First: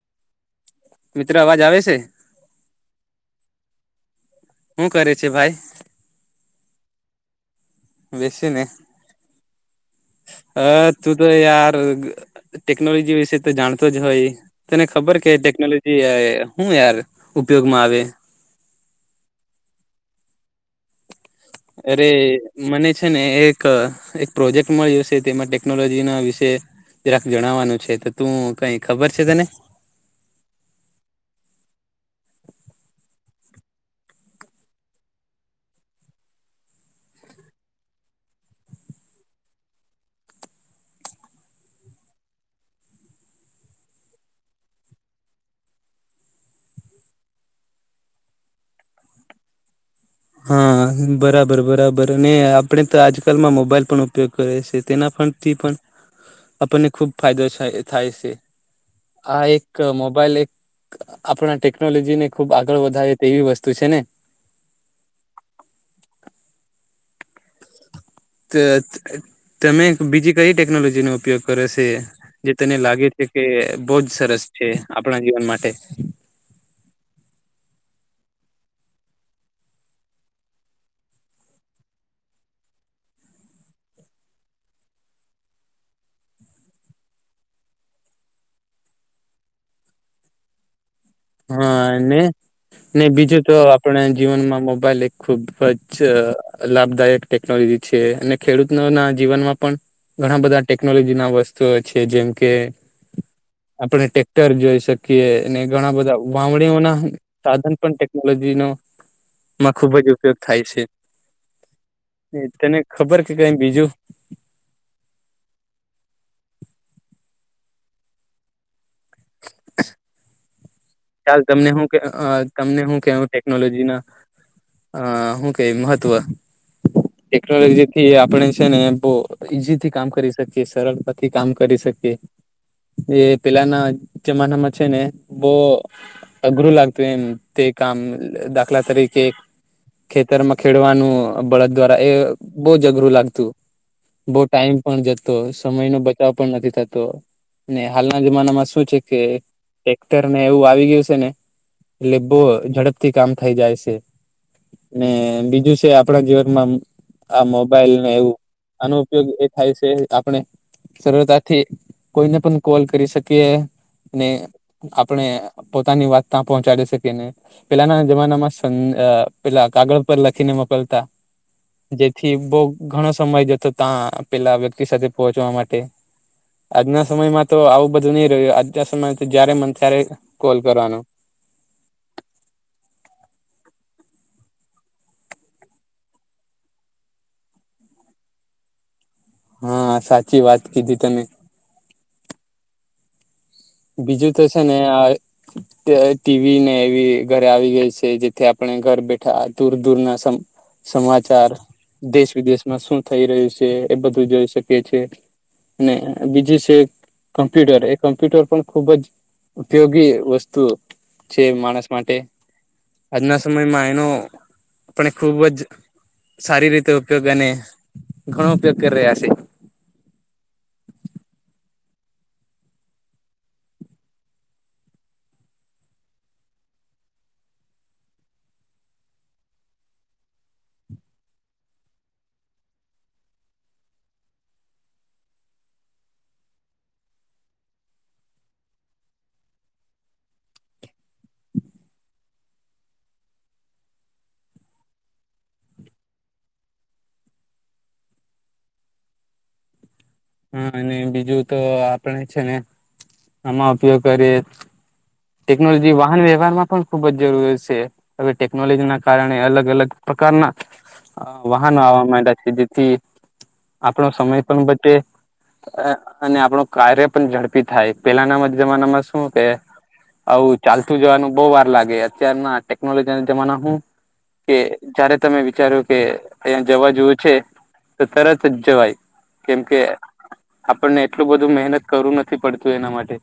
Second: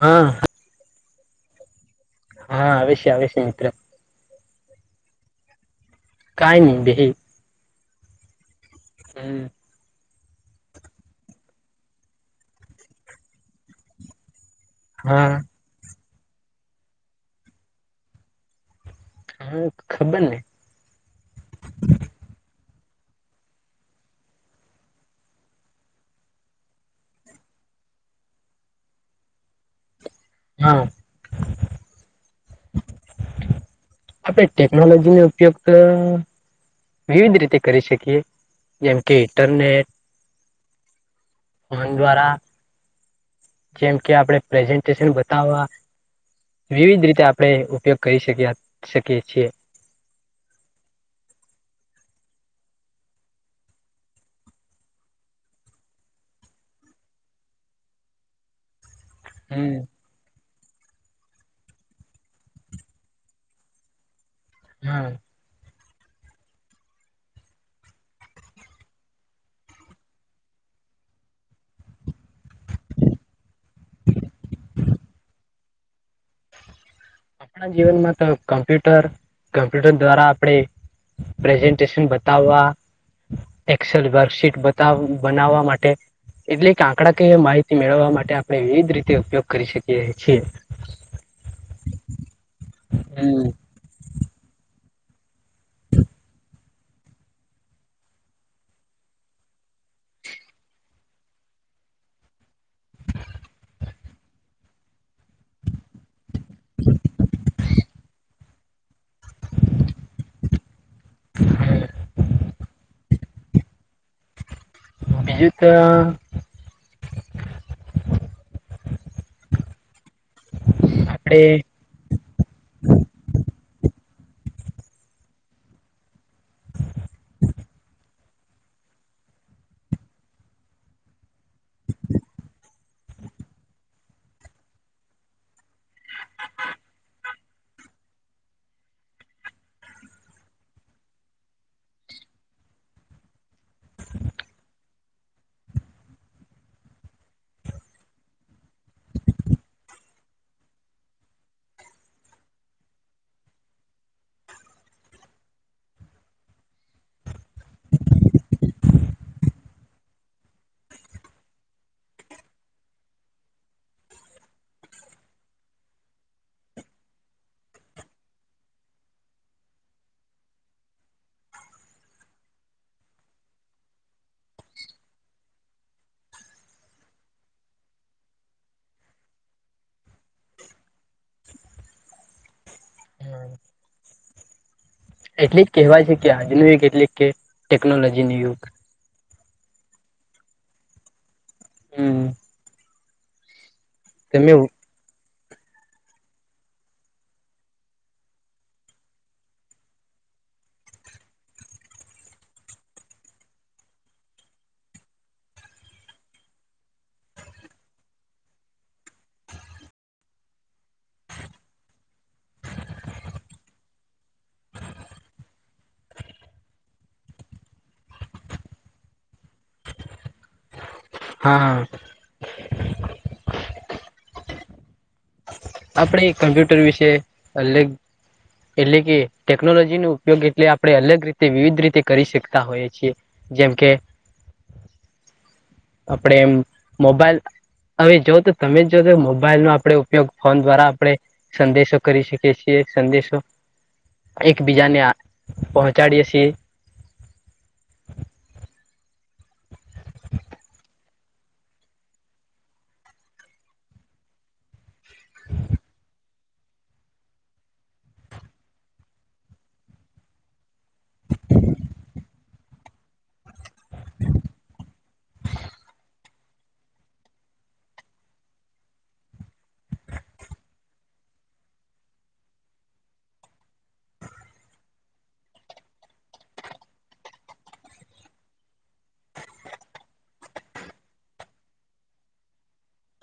હા મિત્રો અવાજ આવે છે હા આવેછે આવેછે મિત્ર શું કરે છે ભાઈ કઈ નહી દેહી બેસીને હમ હ તું તો યાર ટેકનોલોજી વિશે તો જાણતો જ હોય તને હા ખબર કે હા ટેકનોલોજી શું યાર ઉપયોગ માં આવે હા ખબર નહિ અરે મને છે ને એક એક પ્રોજેક્ટ મળ્યોશે તેમાં ટેકનોલોજી ના વિશે જરાક જણાવવાનું છે તો તું કઈ ખબર છે તને હા આપણે ટેકનોલોજી નો ઉપયોગ વિવિધ રીતે કરી શકીએ જેમ કે ઇન્ટરનેટ ફોન દ્વારા જેમ કે આપડે પ્રેઝન્ટેશન બતાવવા વિવિધ રીતે આપણે ઉપયોગ કરી શકી શકીએ છીએ હા બરાબર બરાબર અને આપણેે તો આજકાલમાં મોબાઈલ પણ ઉપયોગ કરે છે તેના પણથી પણ આપણને ખુબ ફાયદો થ થાય છે આ એક મોબાઈલ એક આપણા ટેકનોલોજી ને ખુબ આગળ વધાવ તેવી વસ્તુ છેને. હા તો તમે બીજી કઈ ટેકનોલોજી નો ઉપયોગ કરો છે. જે તને લાગે છે, કે બહુ જ સરસ છે આપણા જીવન માટે આપણા જીવનમા, તો કમ્પ્યુટર કમ્પ્યુટર દ્વારા આપણે પ્રઝન્ટેશન બતાવવા એક્સેલ વર્કશીટ બતાવ બનાવવા માટે એટલે કે આંકડા ક માહિતી મેળવવા માટે આપણે વિવિધ રીતે ઉપયોગ કરી શકીએ છીએ. હા ને ને બીજુ તો આપણા જીવનમાં મોબાઈલ એક ખુબજ લાભદાયક ટેકનોલોજી છે, અને ખેડૂત ના જીવનમાં પણ ઘણા બધા ટેકનોલોજી ના વસ્તુઓ છે, જેમ કે આપડણે ટેક્ટર જોઈ શકીએ ઘણા બધા વાવણીઓ ના સાધન પણ ટેકનોલોજી નો માં ખુબ જ ઉપયોગ થાય છે, તને ખબર કે કઈ બીજુ બીજું તો [unintelligible] હ ચાલ તમને શુ કે તમને શું કેું ટેકનોલોજી ના હ શું કે મહત્વ ટેકનોલોજી થી આપણે છેને, બહ ઈઝીથી કામ કરી શકીએ સરળતાથી કામ કરી શકીએ એ પેલાના જમાનામાં છેને, બહ ગુરુ લાગત તે કામ દાખલા તરીકે ખેતર માં ખેડવાનું બળદ દ્વારા એ બહુ જ અઘરું લાગતુ બહુ ટાઈમ પણ જતો સમય નો બચાવ પણ નથી થતો. ને હાલના જમાનામાં શું છે, કે ટ્રેક્ટર ને એવું આવી ગયુ છેને, એટલે બહુ ઝડપથી કામ થઈ જાય છે. ને બીજુ છે, આપણા જીવનમા આ મોબાઈલ ને એવું આનો ઉપયોગ એ થાય છે, આપણે સરળતાથી કોઈને, પણ કોલ કરી શકીએ આપણે પોતાની વાત ત્યાં પહોંચાડીે શ કેને પેલાના જમાના માં પેલા કાગળ પર લખીને મોકલતા જેથી બહુ ઘણો સમય જતો, ત્યાં પેલા વ્યક્તિ સાથે પહોચવા માટે આજના સમયમાં તો આવું બધું નઈ રહ્યુ, આજના સમયમાં તો જયારે મને ત્યારે કોલ કરવાનો એટલી જ કહેવાય છે, કે આજનું યુગ એટલી કે ટેકનોલોજી ન યુગ હા, સાચી વાત કીધી તમે હમ્મ બીજુ તો છેને. હ ટીવી ને એવી ઘરે આવી ગઈ છે, જેથી આપણે ઘર બેઠા દૂર દૂર ના સમાચાર દેશ વિદેશમા શું થઈ રહ્યુ છે એ બધું જોઈ શકીએ છે. ને બીજું છે, કોમ્પ્યુટર એ કોમ્પ્યુટર પણ ખુબ જ ઉપયોગી વસ્તુ છે, માણસ માટે આજના સમયમાં એનો આપ ખુબજ સારી રીતે ઉપયોગ અને ઘણો ઉપયોગ કરી રહ્યા છે. હા હા આપણે કમ્પ્યુટર વિશે અગ એટલે કે ટેકનોલોજી નો ઉપયોગ એટલે આપણે અલગ રીતે વિવિધ રીતે કરી શકતા હોયએ છીએ. જેમ કે આપડે એમ મોબાઈલ હવે જો તો તમે જો તો મોબાઈલ નો આપડ ઉપયોગ ફોન દ્વારા આપડે સંદેશો કરી શકીએ છીએ સંદેશો. એકબીજાને પહોંચાડીએ છીએ. હા અને બીજું તો આપણે છે ને આમાં ઉપયોગ કરીએ. ટેકનોલોજી વાહન વ્યવહાર માં પણ ખુબ જ જરૂરી છે. હવે ટેકનોલોજી ના કારણે અલગ અલગ પ્રકારના અ વાહનો આવવા માંડ્યા છે જેથી આપણો સમય પણ બચે અને આપણું કાર્ય પણ ઝડપી થાય પેલાના જમાનામાં શું કે હ ચાલતું જવાનું બહ વાર લાગે અત્યાર ના ટેકનોલોજી ના જમાના હું કે જયારે તમે વિચારો કે અહીં જવા જેવું છે. તો તરત જ જવાય કેમ કે આપણને એટલું બધું મહેનત કરું નથી પડતું એના માટે‌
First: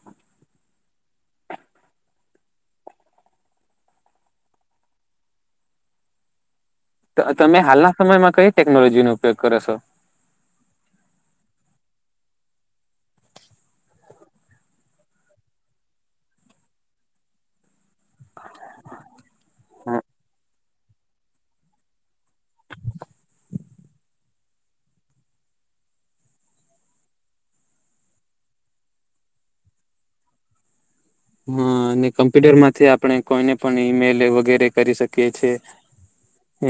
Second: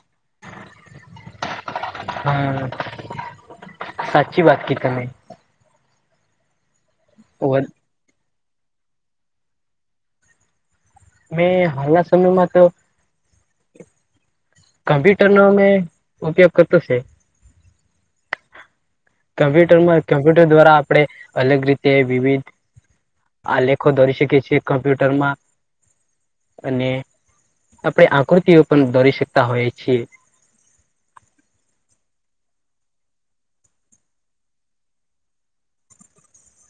હમ સાચી વાત કી તમે. તમે હાલના સમયમાં કઈ ટેકનોલોજીનો ઉપયોગ કરો છો? મેં હાલના સમયમાં તો કમ્પ્યુટરનો મેં ઉપયોગ કરતો છે. કમ્પ્યુટર હ માં કમ્પ્યુટર દ્વારા આપણે અલગ રીતે તે વિવિધ આ લેખો દરી શકે છીએ કમ્પ્યુટર માં. અને આપણે આકૃતિઓ પણ દોરી શકતા હોઈએ છીએ. હા અને કમ્પ્યુટર માંથી આપણે કોઈને પણ ઈમેલ વગેરે કરી શકીએ છે.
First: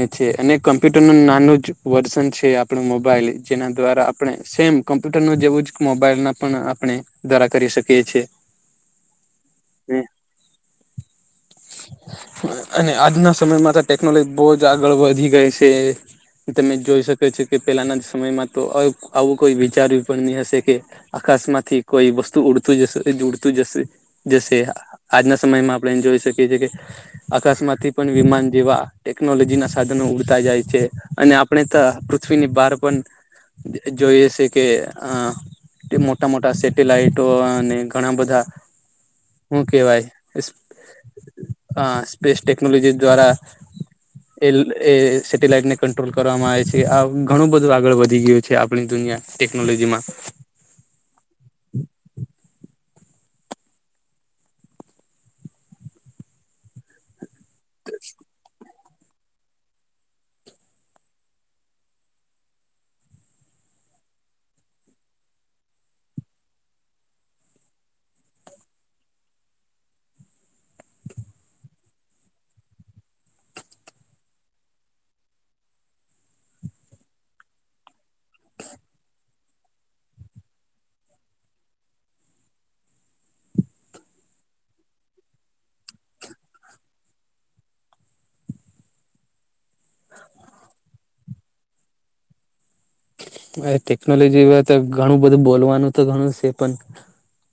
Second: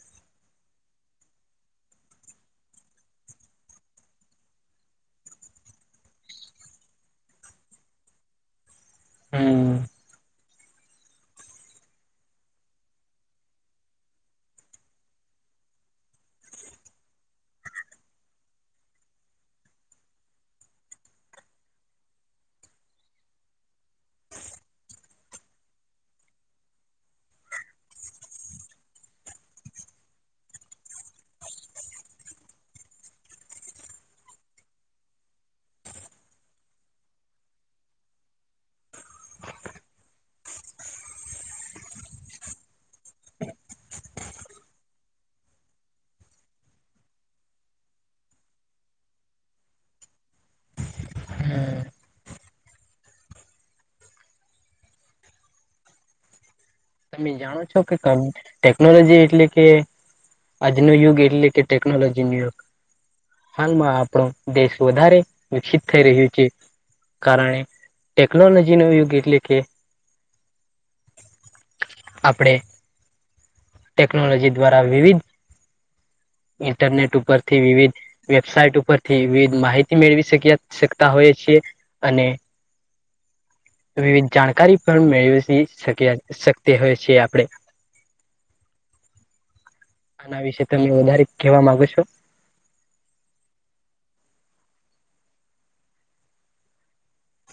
એ છે અને કમ્પ્યુટર ન નાનું જ વર્ઝન છે આપણું મોબાઈલ જેના દ્વારા આપણે સેમ કોમ્પ્યુટર ન જેવું જ મોબાઈલ ના પણ આપણે દ્વારા કરી શકીએ છીએ. હમ્મ. હ અને આજના સમયમાં તો ટેકનોલોજી બહુ જ આગળ વધી ગઈ છે. તમે જોઈ શકો છો કે પેલાના સમયમાં તો આવું કોઈ વિચારું પણ નહી હશે કે આકાશ માંથી કોઈ વસ્તુ ઉડતું જશે જ ઉડતું જશે. જશે આજના સમયમાં આપણે એ જોઈ શકીએ છીએ કે અકસ્માતથી પણ વિમાન જેવા ટેકનોલોજી ના સાધનો ઉડતા જાય છે અને આપણે ત પૃથ્વીની બહાર પણ જોઈએ છે કે અ મોટા મોટા સેટેલાઈટો અને ઘણા બધા હું કે ભાઈ અ સ્પેસ ટેક્નોલોજી દ્વારા એ એ સેટેલાઈટ ને કંટ્રોલ કરવામાં આવે છે આ ઘણું બધું આગળ વધી ગયું છે. આપણી દુનિયા ટેકનોલોજી માં હમ્મ. તમે જાણો છો કે ક ટેકનોલોજી એટલે કે આજનો યુગ એટલે કે ટેકનોલોજી નો યુગ. હાલમાં આપણો દેશ વધારે વિકસિત થઈ રહ્યો છે. કારણે ટેકનોલોજી નો યુગ એટલે કે આપણે ટેકનોલોજી દ્વારા વિવિધ ઇન્ટરનેટ ઉપર થી વિવિધ વેબસાઇટ ઉપરથી વિવિધ માહિતી મેળવી શ શકતા હોય છીએ. અને વિવિધ જાણકારી પણ મેળવી શક્યા. તે હોય છે આપણે. આના વિશે તમે વધારે કહેવા માંગો છો? અ ટેકનોલોજી તો ઘણું બધું બોલવાનું તો ઘણું છે પણ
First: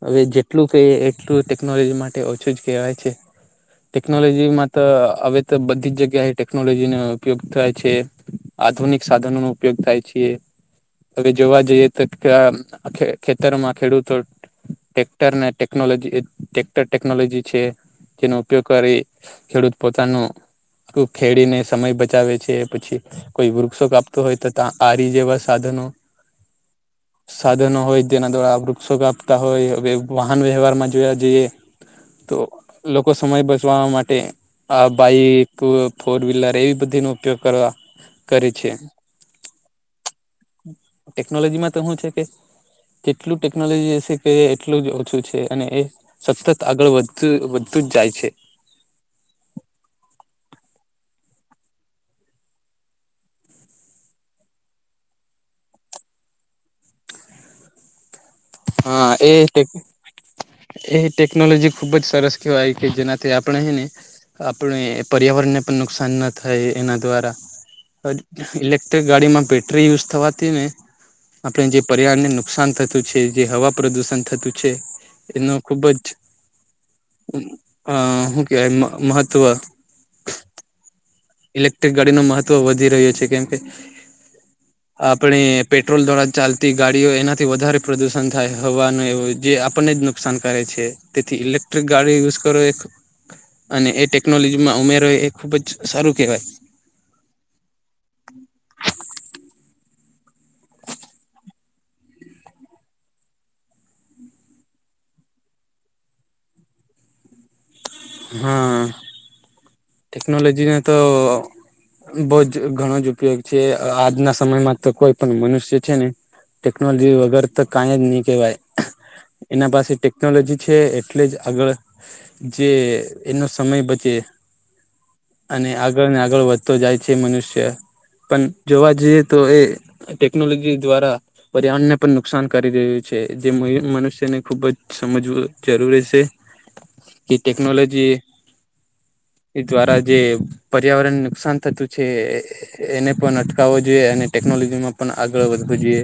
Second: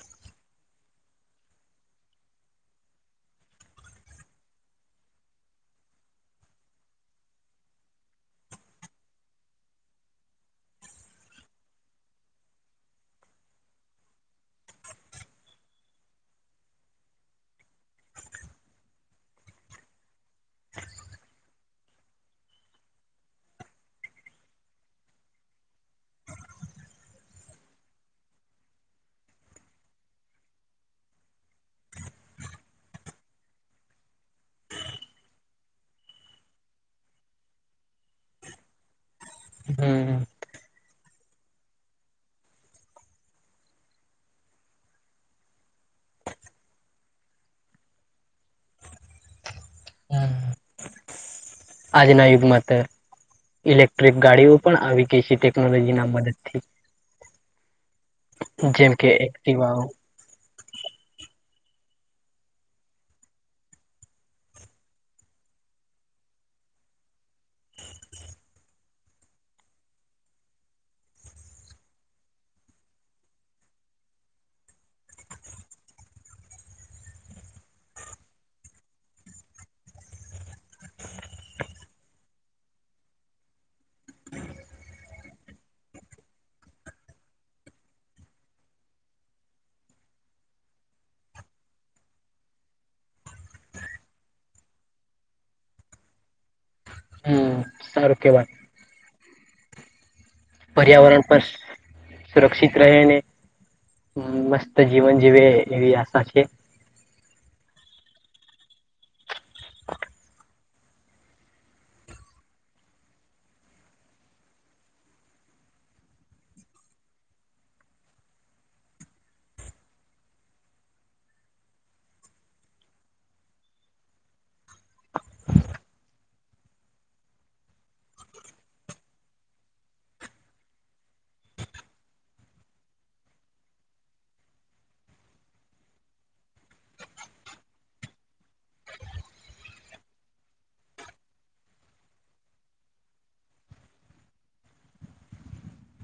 હવે જેટલું ક એટલું ટેકનોલોજી માટે ઓછું જ કહેવાય છે. ટેકનોલોજી માં તો હવે તો બધી જ જગ્યાએ ટેકનોલોજીનો ઉપયોગ થાય છે‌. આધુનિક સાધનો નો ઉપયોગ થાય છે. હવે જોવા જઈએ તો કે ખેતરમાં ખેડૂતો ટટેક્ટર ને ટેકનોલોજી ટટેક્ટર ટેકનોલોજી છે જેનો ઉપયોગ કરી ખેડૂત પોતાનું ખેડીને સમય બચાવે છે પછી કોઈ વૃક્ષો કાપતો હોય તો ત આ ર જે વસ્ત સાધનો હ સાધનો હોય જેના દ્વારા વૃક્ષો કાપતા હોય હવે વાહન વ્યવહારમાં જોવા જઈએ તો લોકો સમય બચવા માટે આ બાઈક ફોર વ્હીલર એવી બધી નો ઉપયોગ કરવા કરે છે હમ ટેકનોલોજી માં તો શું છે કે જેટલું ટેકનોલોજી એશે ક એટલું જ ઓછું છે અને એ સતત આગળ વધતું વધું જ જાય છે આજનાયુગમાંત ઈલેક્ટ્રિક ગાડીઓ પણ આવી ગઈ છે ટેકનોલોજી ના મદદથી જેમ કે હા એ ટેક એક્ટિવાઓ એ ટેકનોલોજી ખુબ જ સરસ કહેવાય કે જેનાથી આપણે હ ને આપણે પર્યાવરણને પણ નુકસાન ના થાય એના દ્વારા ઈલેક્ટ્રિક ગાડી માં બેટરી યુઝ થવાથી ને આપણે જે પરિવારને નુકસાન થતું છે જે હવા પ્રદુષણ થતું છે એનો ખુબ જ આકે મહત્ત્વ ઇલેક્ટ્રિક ગાડી ન મહત્વ વધી રહ્યો છે કેમ કે હ આપણે પેટ્રોલ દ્વારા ચાલતી ગાડીઓ એનાથી વધારે પ્રદુષણ થાય હવાનું એવ જે આપણને જ નુકસાન કરે છે તેથી ઇલેક્ટ્રિક ગાડી યુઝ કરો એક અને એ ટેકનોલોજીમાં ઉમેરો એ ખુબ જ સારું કેહેવાય હમ સારું કેવાય પર્યાવરણ પર સુરક્ષિત રહેને હ મસ્ત જીવન જીવે એવી આશા છે હા ટેકનોલોજીને તો બહ જ ઘણો જ ઉપયોગ છે આજના સમયમાં તો કોઈ પણ મનુષ્ય છે ને ટેક્નોલોજી વગર તો કં જ નહી કેહેવાય એના પાસે ટેકનોલોજી છે એટલે જ આગળ જે એનો સમય બચે અને આગળ ને આગળ વધતો જાય છે મનુષ્ય પણ જોવા જઈએ તો એ ટેકનોલોજી દ્વારા પર્યાવરણને પણ નુકસાન કરી રહ્યું છે જે મનુષ્યને ખુબ જ સમજવું જરૂરી છે [inaudible] કે ટેકનોલોજી દ્વારા જે પર્યાવરણને નુકસાન થતું છે એને પણ અટકાવવું જોઈએ અને ટેકનોલોજીમાં પણ આગળ વધવું જોઈએ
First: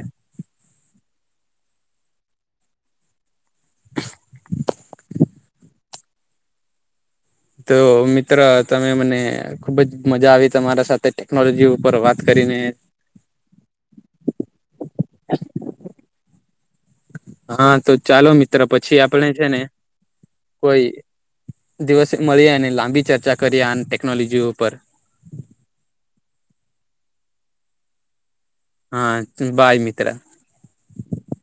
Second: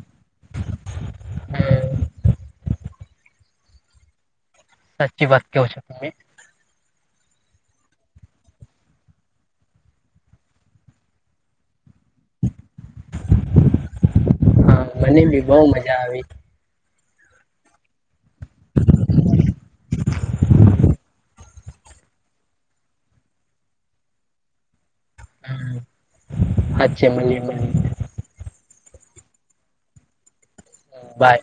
સાચી વાત કેવું છે તો મિત્ર તમે મને ખુબ જ મજા આવી તમારા સાથે ટેકનોલોજી ઉપર વાત કરીને. હા મને બી બઉ મજા આવી. હા તો ચાલો મિત્ર પછી આપણે છે ને કોઈ દિવસે મળીએ અને લાંબી ચર્ચા કરીએ ટેકનોલોજી ઉપર. હમ હાચે મલીએ મલીએ હા બાય મિત્ર. બાય.